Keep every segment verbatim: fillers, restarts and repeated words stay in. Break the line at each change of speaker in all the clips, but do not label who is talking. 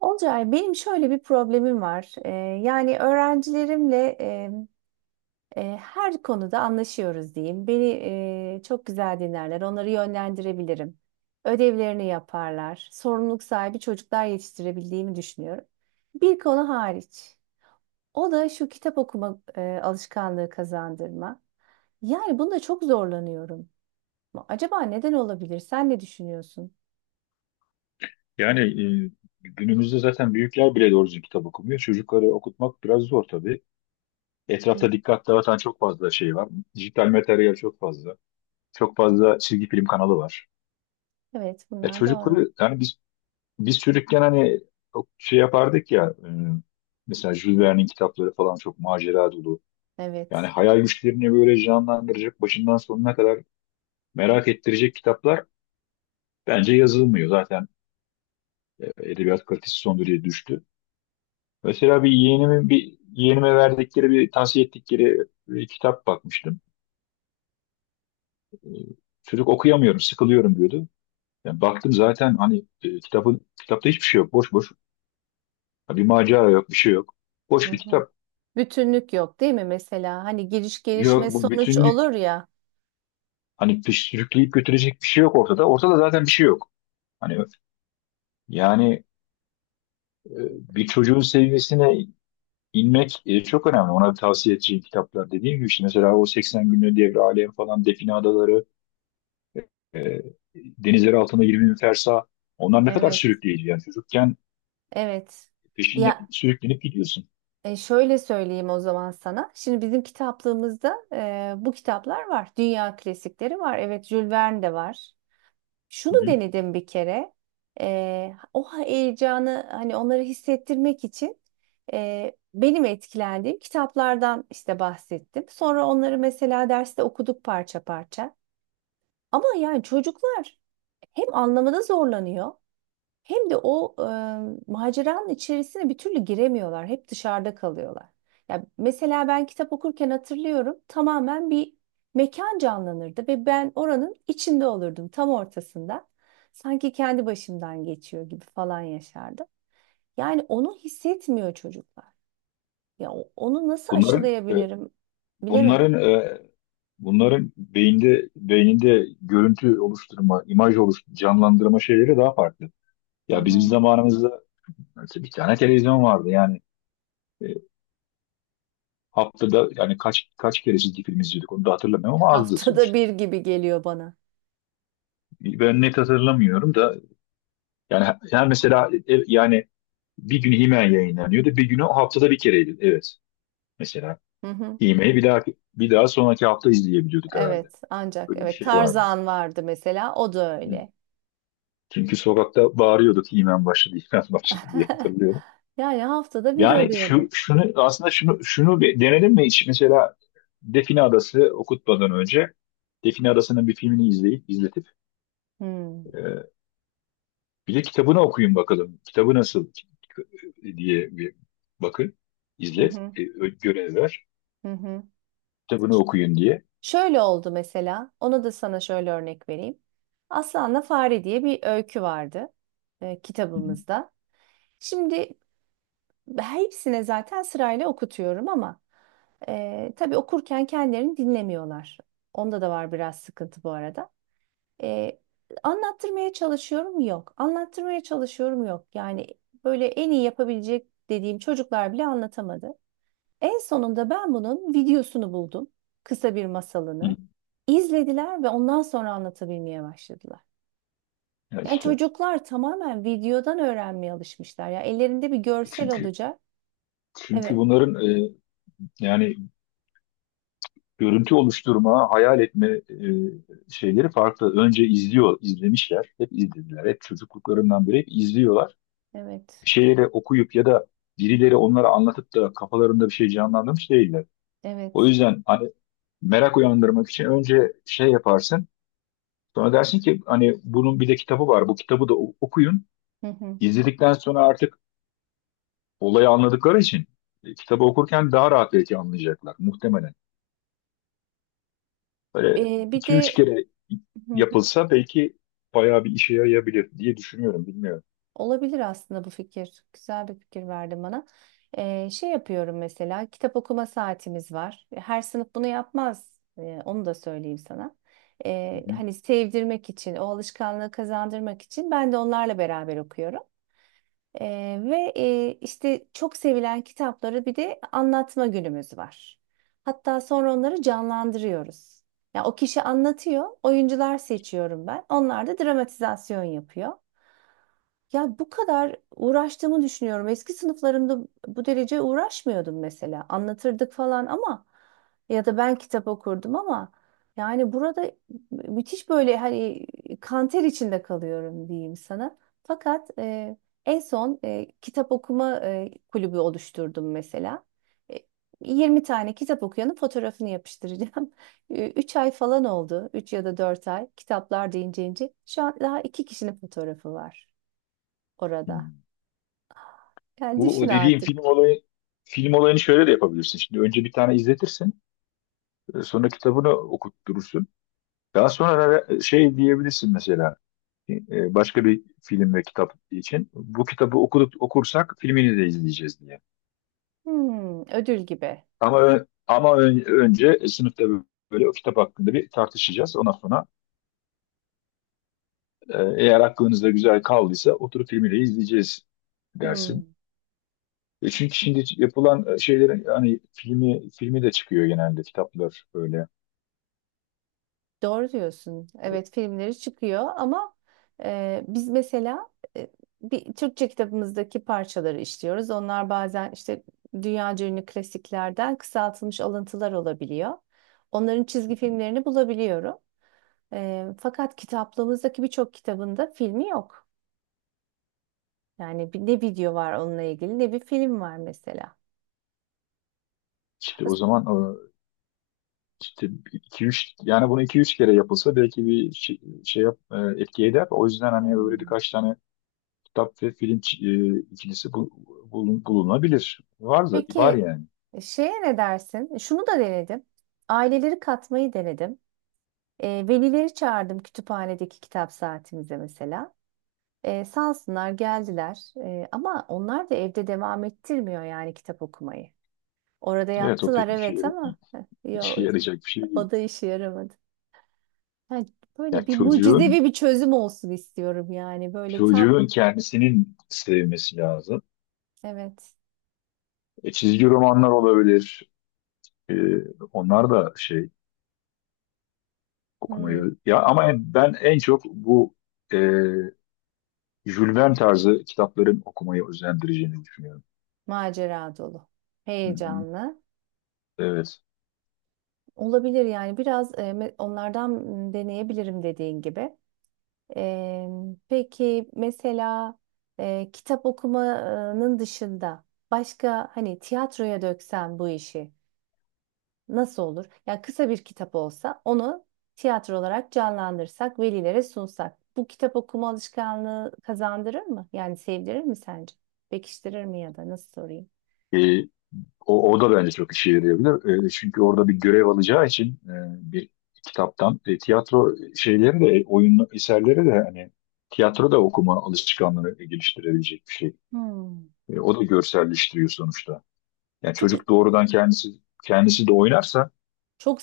Olcay, benim şöyle bir problemim var. Ee, yani öğrencilerimle e, e, her konuda anlaşıyoruz diyeyim. Beni e, çok güzel dinlerler, onları yönlendirebilirim. Ödevlerini yaparlar. Sorumluluk sahibi çocuklar yetiştirebildiğimi düşünüyorum. Bir konu hariç. O da şu kitap okuma e, alışkanlığı kazandırma. Yani bunda çok zorlanıyorum. Acaba neden olabilir? Sen ne düşünüyorsun?
Yani e, günümüzde zaten büyükler bile doğru düzgün kitap okumuyor. Çocukları okutmak biraz zor tabii.
Hı.
Etrafta dikkat dağıtan çok fazla şey var. Dijital materyal çok fazla. Çok fazla çizgi film kanalı var.
Evet,
Ya
bunlar doğru.
çocukları yani biz biz çocukken hani çok şey yapardık ya e, mesela Jules Verne'in kitapları falan çok macera dolu. Yani
Evet.
hayal güçlerini böyle canlandıracak, başından sonuna kadar merak ettirecek kitaplar bence yazılmıyor. Zaten e, edebiyat kalitesi son derece düştü. Mesela bir yeğenimin bir yeğenime verdikleri bir tavsiye ettikleri bir kitap bakmıştım. E, Çocuk okuyamıyorum, sıkılıyorum diyordu. Yani baktım zaten hani e, kitabın kitapta hiçbir şey yok, boş boş. Ha, bir macera yok, bir şey yok. Boş bir kitap.
Bütünlük yok değil mi mesela? Hani giriş
Yok
gelişme
bu
sonuç
bütünlük,
olur ya.
hani pis- sürükleyip götürecek bir şey yok ortada. Ortada zaten bir şey yok. Hani, yani, e, bir çocuğun seviyesine inmek e, çok önemli. Ona tavsiye edeceğim kitaplar dediğim gibi, işte mesela o seksen günlük devre alem falan, Define Adaları, E, denizleri altında 20 bin fersa. Onlar ne kadar
Evet.
sürükleyici, yani çocukken
Evet.
peşinde
Ya
sürüklenip gidiyorsun.
e, şöyle söyleyeyim o zaman sana. Şimdi bizim kitaplığımızda e, bu kitaplar var. Dünya klasikleri var. Evet, Jules Verne de var.
Hı
Şunu
hı.
denedim bir kere. E, o heyecanı hani onları hissettirmek için e, benim etkilendiğim kitaplardan işte bahsettim. Sonra onları mesela derste okuduk parça parça. Ama yani çocuklar hem anlamada zorlanıyor hem de o e, maceranın içerisine bir türlü giremiyorlar. Hep dışarıda kalıyorlar. Ya mesela ben kitap okurken hatırlıyorum tamamen bir mekan canlanırdı ve ben oranın içinde olurdum tam ortasında. Sanki kendi başımdan geçiyor gibi falan yaşardım. Yani onu hissetmiyor çocuklar. Ya o- onu nasıl
Bunların e,
aşılayabilirim bilemedim.
bunların e, bunların beyinde beyninde görüntü oluşturma, imaj oluşturma, canlandırma şeyleri daha farklı.
Hı
Ya bizim
hı.
zamanımızda mesela bir tane televizyon vardı, yani e, haftada, yani kaç kaç kere çizgi film izliyorduk onu da hatırlamıyorum ama azdı
Haftada
sonuçta.
bir gibi geliyor bana.
Ben net hatırlamıyorum da, yani her mesela, e, yani bir günü Himen yayınlanıyordu. Bir günü haftada bir kereydi. Evet. Mesela
Hı hı.
İğme'yi bir daha bir daha sonraki hafta izleyebiliyorduk herhalde.
Evet, ancak
Böyle bir
evet
şey vardı.
Tarzan vardı mesela o da
Hı.
öyle.
Çünkü sokakta bağırıyorduk İğmen başladı, İğmen başladı diye hatırlıyorum.
Yani haftada bir
Yani şu
oluyordu.
şunu aslında şunu şunu bir denedim mi hiç? Mesela Define Adası okutmadan önce Define Adası'nın bir filmini izleyip izletip
Hmm.
e, bir de kitabını okuyun bakalım. Kitabı nasıl diye bir bakın,
Hı
izlet,
hı,
e, ö- görev ver.
hı hı.
Kitabını okuyun diye.
Şöyle oldu mesela. Onu da sana şöyle örnek vereyim. Aslanla Fare diye bir öykü vardı e,
Hı hı.
kitabımızda. Şimdi hepsine zaten sırayla okutuyorum ama e, tabii okurken kendilerini dinlemiyorlar. Onda da var biraz sıkıntı bu arada. E, Anlattırmaya çalışıyorum yok. Anlattırmaya çalışıyorum yok. Yani böyle en iyi yapabilecek dediğim çocuklar bile anlatamadı. En sonunda ben bunun videosunu buldum. Kısa bir
Hı.
masalını. İzlediler ve ondan sonra anlatabilmeye başladılar.
Ya
Yani
işte,
çocuklar tamamen videodan öğrenmeye alışmışlar. Ya ellerinde bir görsel
çünkü
olacak.
çünkü
Evet,
bunların e, yani görüntü oluşturma, hayal etme e, şeyleri farklı. Önce izliyor, izlemişler. Hep izlediler. Hep çocukluklarından beri hep izliyorlar.
evet,
Bir şeyleri okuyup ya da birileri onlara anlatıp da kafalarında bir şey canlandırmış değiller. O
evet.
yüzden hani merak uyandırmak için önce şey yaparsın. Sonra dersin ki hani bunun bir de kitabı var. Bu kitabı da o- okuyun.
Hı hı.
İzledikten sonra, artık olayı anladıkları için, e, kitabı okurken daha rahat belki anlayacaklar, muhtemelen. Böyle
E, bir
iki üç
de
kere yapılsa belki bayağı bir işe yarayabilir diye düşünüyorum. Bilmiyorum.
olabilir aslında bu fikir. Güzel bir fikir verdin bana. Ee, şey yapıyorum mesela kitap okuma saatimiz var. Her sınıf bunu yapmaz. Ee, onu da söyleyeyim sana.
Hı
Ee,
hı.
hani sevdirmek için, o alışkanlığı kazandırmak için ben de onlarla beraber okuyorum. Ee, ve e, işte çok sevilen kitapları bir de anlatma günümüz var. Hatta sonra onları canlandırıyoruz. Ya o kişi anlatıyor, oyuncular seçiyorum ben. Onlar da dramatizasyon yapıyor. Ya bu kadar uğraştığımı düşünüyorum. Eski sınıflarımda bu derece uğraşmıyordum mesela. Anlatırdık falan ama ya da ben kitap okurdum ama yani burada müthiş böyle hani kanter içinde kalıyorum diyeyim sana. Fakat e, en son e, kitap okuma e, kulübü oluşturdum mesela. E, yirmi tane kitap okuyanın fotoğrafını yapıştıracağım. Üç ay falan oldu. Üç ya da dört ay. Kitaplar deyince ince. Şu an daha iki kişinin fotoğrafı var
Hı.
orada. Yani
Bu
düşün
o dediğim film
artık.
olayı film olayını şöyle de yapabilirsin. Şimdi önce bir tane izletirsin. e, Sonra kitabını okutturursun. Daha sonra ara- şey diyebilirsin, mesela e, e, başka bir film ve kitap için. Bu kitabı okuduk, okursak filmini de izleyeceğiz diye.
Hmm, ödül gibi.
Ama ö- ama ön- önce sınıfta böyle o kitap hakkında bir tartışacağız. Ondan sonra, Ee, eğer aklınızda güzel kaldıysa oturup filmiyle izleyeceğiz dersin.
Hmm,
E çünkü şimdi yapılan e, şeylerin hani filmi filmi de çıkıyor genelde, kitaplar böyle.
doğru diyorsun. Evet filmleri çıkıyor ama e, biz mesela e, bir Türkçe kitabımızdaki parçaları işliyoruz. Onlar bazen işte dünyaca ünlü klasiklerden kısaltılmış alıntılar olabiliyor. Onların çizgi filmlerini bulabiliyorum. E, fakat kitaplığımızdaki birçok kitabında filmi yok. Yani bir- ne video var onunla ilgili ne bir film var mesela.
İşte o zaman, e, işte iki üç, yani bunu iki üç kere yapılsa belki bir şey, şey yap, e, etki eder. O yüzden hani böyle
Hmm.
birkaç tane kitap ve film ç- e, ikilisi bu- bulun- bulunabilir. Var da var
Peki
yani.
e, şeye ne dersin? E, Şunu da denedim. Aileleri katmayı denedim. E, velileri çağırdım kütüphanedeki kitap saatimize mesela. E, sağ olsunlar geldiler. E, ama onlar da evde devam ettirmiyor yani kitap okumayı. Orada
Evet o
yaptılar
pek işe,
evet
yara-
ama heh, yo,
işe yarayacak bir şey değil.
o da işe yaramadı. Yani böyle
Ya
bir
çocuğun
mucizevi bir çözüm olsun istiyorum yani. Böyle tam
çocuğun kendisinin sevmesi lazım.
evet
E, çizgi romanlar olabilir. E, Onlar da şey
hmm,
okumayı, ya ama en- ben en çok bu e, Jules Verne tarzı kitapların okumayı özendireceğini düşünüyorum.
macera dolu,
Hı hı.
heyecanlı.
Evet.
Olabilir yani biraz e, me- onlardan m, deneyebilirim dediğin gibi. E, peki mesela e, kitap okumanın dışında başka hani tiyatroya döksem bu işi nasıl olur? Yani kısa bir kitap olsa onu tiyatro olarak canlandırsak, velilere sunsak. Bu kitap okuma alışkanlığı kazandırır mı? Yani sevdirir mi sence? Pekiştirir mi ya da nasıl sorayım?
E, o, O da bence çok işe yarayabilir. E, çünkü orada bir görev alacağı için, e, bir kitaptan, e, tiyatro şeyleri de, oyun eserleri de, hani tiyatro da okuma alışkanlığını geliştirebilecek bir şey.
Hmm.
E, o da görselleştiriyor sonuçta. Yani
Çünkü
çocuk doğrudan kendisi kendisi de oynarsa,
çok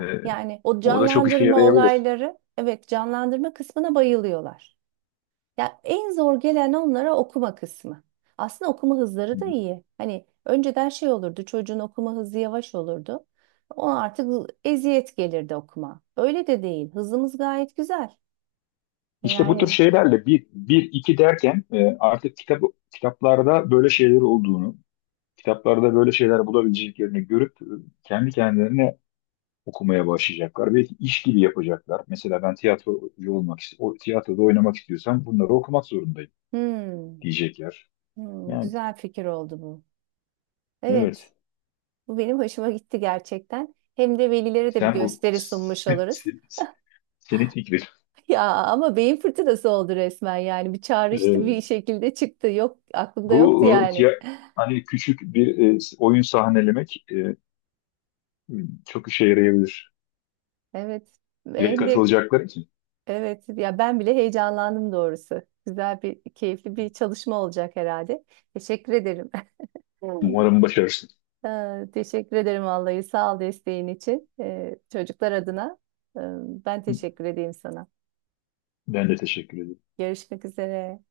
e,
Yani o
o da çok işe
canlandırma
yarayabilir.
olayları, evet canlandırma kısmına bayılıyorlar. Ya en zor gelen onlara okuma kısmı. Aslında okuma
Hı
hızları da
hı.
iyi. Hani önceden şey olurdu, çocuğun okuma hızı yavaş olurdu. Ona artık eziyet gelirdi okuma. Öyle de değil. Hızımız gayet güzel. E,
İşte bu tür
Yani
şeylerle bir, bir, iki derken, e, artık kitap, kitaplarda böyle şeyler olduğunu, kitaplarda böyle şeyler bulabileceklerini görüp, e, kendi kendilerine okumaya başlayacaklar. Belki iş gibi yapacaklar. Mesela ben tiyatrocu olmak, ist- o tiyatroda oynamak istiyorsam bunları okumak zorundayım
hmm,
diyecekler.
hmm,
Yani
güzel fikir oldu bu. Evet,
evet.
bu benim hoşuma gitti gerçekten. Hem de velilere de bir
Sen bu
gösteri sunmuş oluruz.
senin fikrin.
Ya ama beyin fırtınası oldu resmen yani bir çağrıştı
E,
bir şekilde çıktı yok aklımda
Bu
yoktu
e,
yani.
tiya- hani küçük bir e, oyun sahnelemek. e, Hmm, Çok işe yarayabilir.
Evet
Direkt
hem de
katılacaklar için.
evet ya ben bile heyecanlandım doğrusu. Güzel bir keyifli bir çalışma olacak herhalde. Teşekkür ederim. Evet.
Umarım başarırsın.
Ee, Teşekkür ederim vallahi sağ ol desteğin için. Ee, çocuklar adına e, ben teşekkür edeyim sana.
Ben de teşekkür ederim.
Görüşmek üzere.